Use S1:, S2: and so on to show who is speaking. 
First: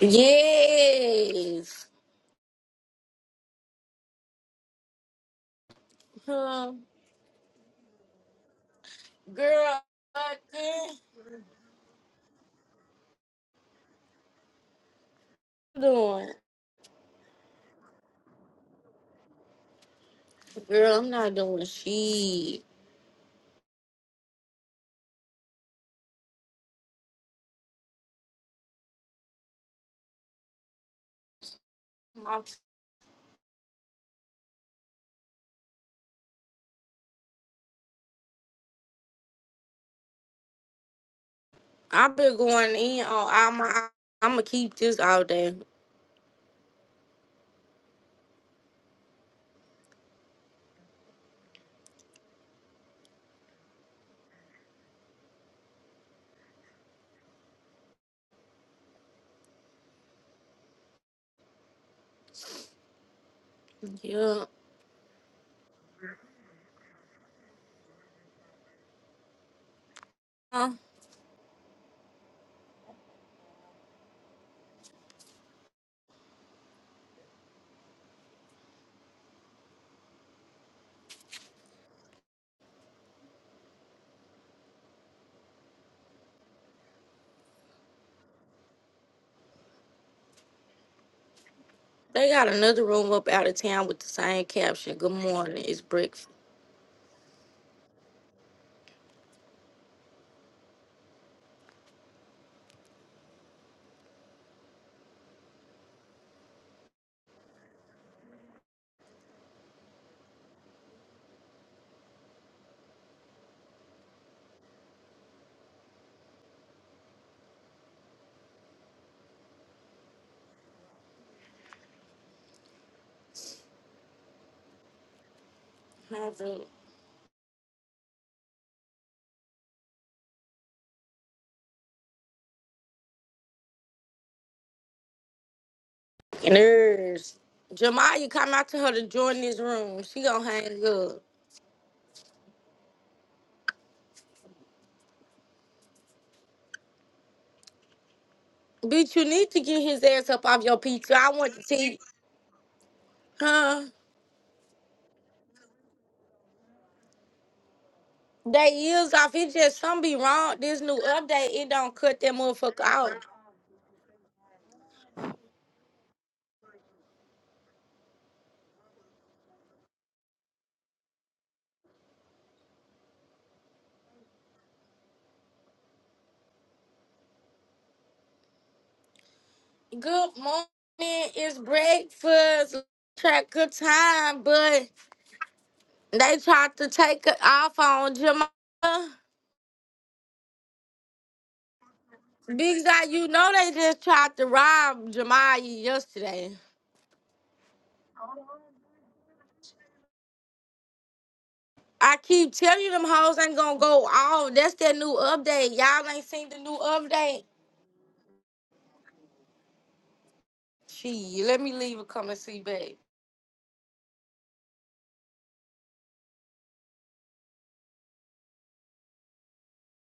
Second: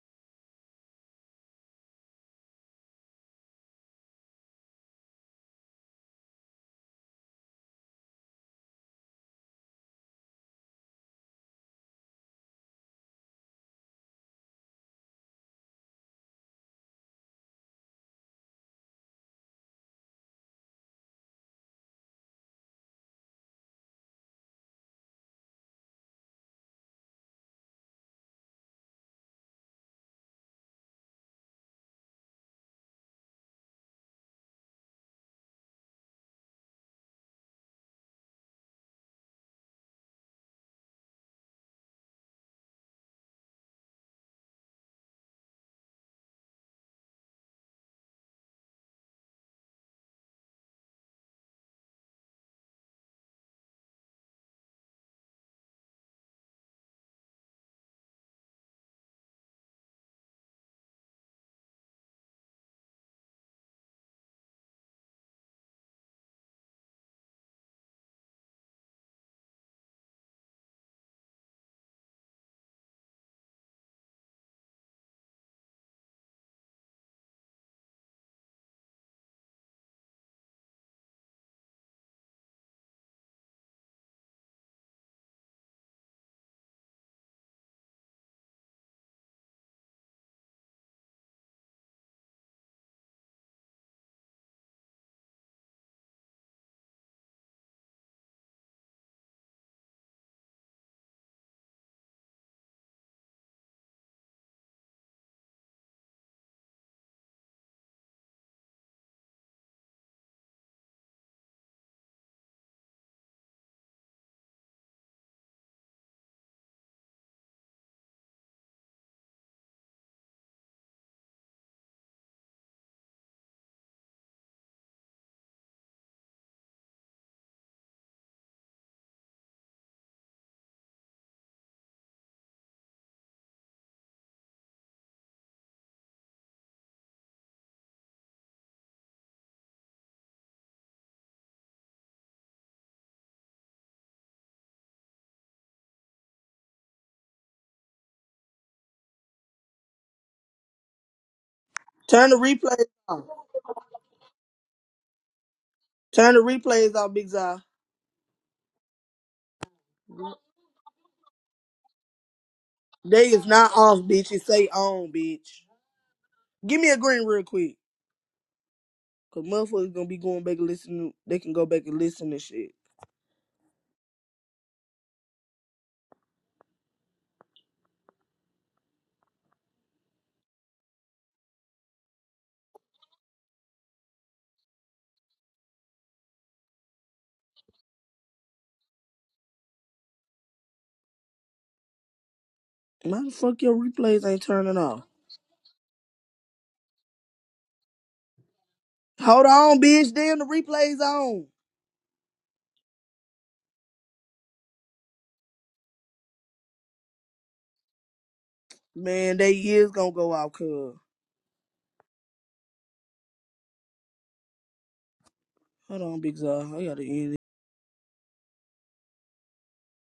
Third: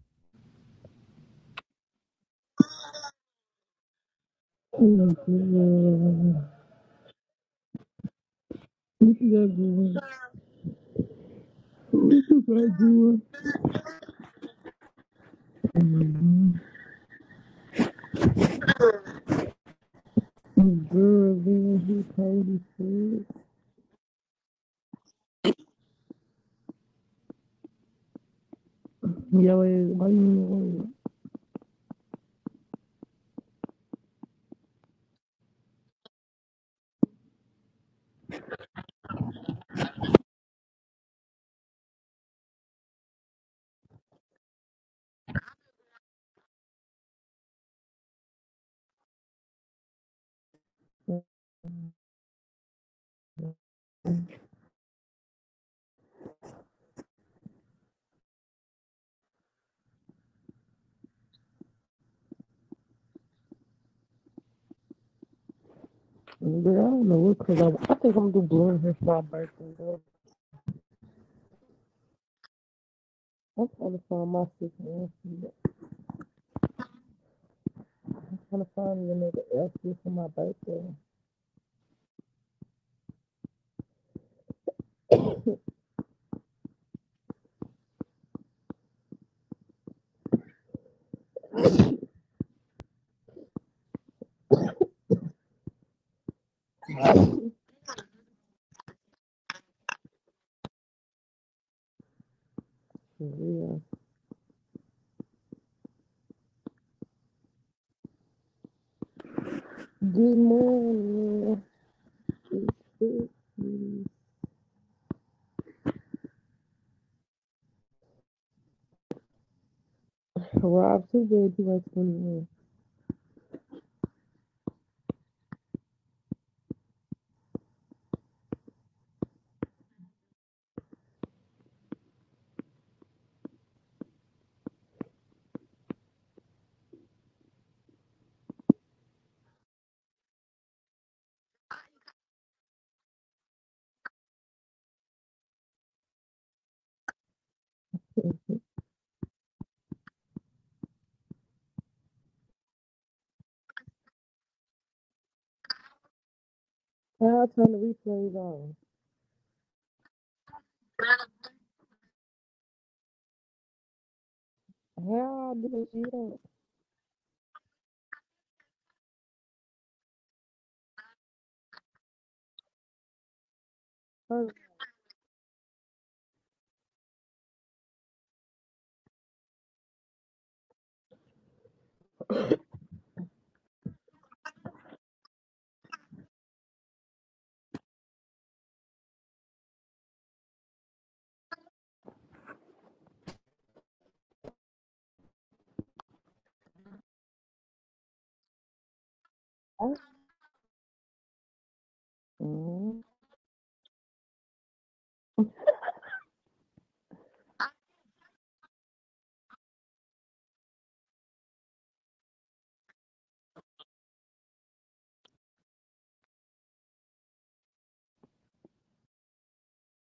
S1: Yes.
S2: Look at that boy.
S1: Huh.
S2: Look at
S1: Girl,
S2: that
S1: what
S2: boy.
S1: you doing? Girl, I'm
S2: Girl,
S1: not doing
S2: man, he told
S1: shit.
S2: Yo, why you
S1: My- I've been going in on all my. I'm gonna keep this all day. Yeah.
S2: Girl, I don't know what cause I I think I'm gonna do blue hair for my birthday, girl.
S1: Huh.
S2: I'm trying to find my sister and I'm trying to find me another outfit for my birthday.
S1: They got another room up out of town with the same caption. Good morning. It's breakfast.
S2: For real. Good morning. Rob, too bad you ain't 21.
S1: How's it? And there's Jamaya come out to her to join this room. She gonna hang up. Bitch, you need to get his ass up off your pizza. I want to see.
S3: Turn the replays off.
S1: Huh?
S3: Turn the replays off, Big
S2: How I
S3: Zai.
S2: turn the replays on?
S1: They is off. It just some be wrong. This new update, it don't cut that motherfucker out.
S3: They is not off, bitch. It say on, bitch.
S2: How I do this shit on?
S3: Give me a green real quick. Cause motherfuckers gonna be going back and listening. They can go back and listen to shit.
S2: First,
S1: Good morning. It's breakfast. Track good time, but they tried to take it off on Jamal. Big Zai,
S3: Why
S1: you
S3: the
S1: know
S3: fuck
S1: they
S3: your
S1: just
S3: replays
S1: tried
S3: ain't
S1: to
S3: turning off?
S1: rob Jamal yesterday.
S3: Hold on, bitch. Damn, the replays on.
S1: I keep telling
S2: Hmm.
S1: you them hoes ain't gonna go off. That's that new update. Y'all ain't seen the new update.
S3: Man, they is gonna go out, cuz.
S1: Gee, let me leave a comment see back.
S3: Hold on, Big Zai. I gotta end it.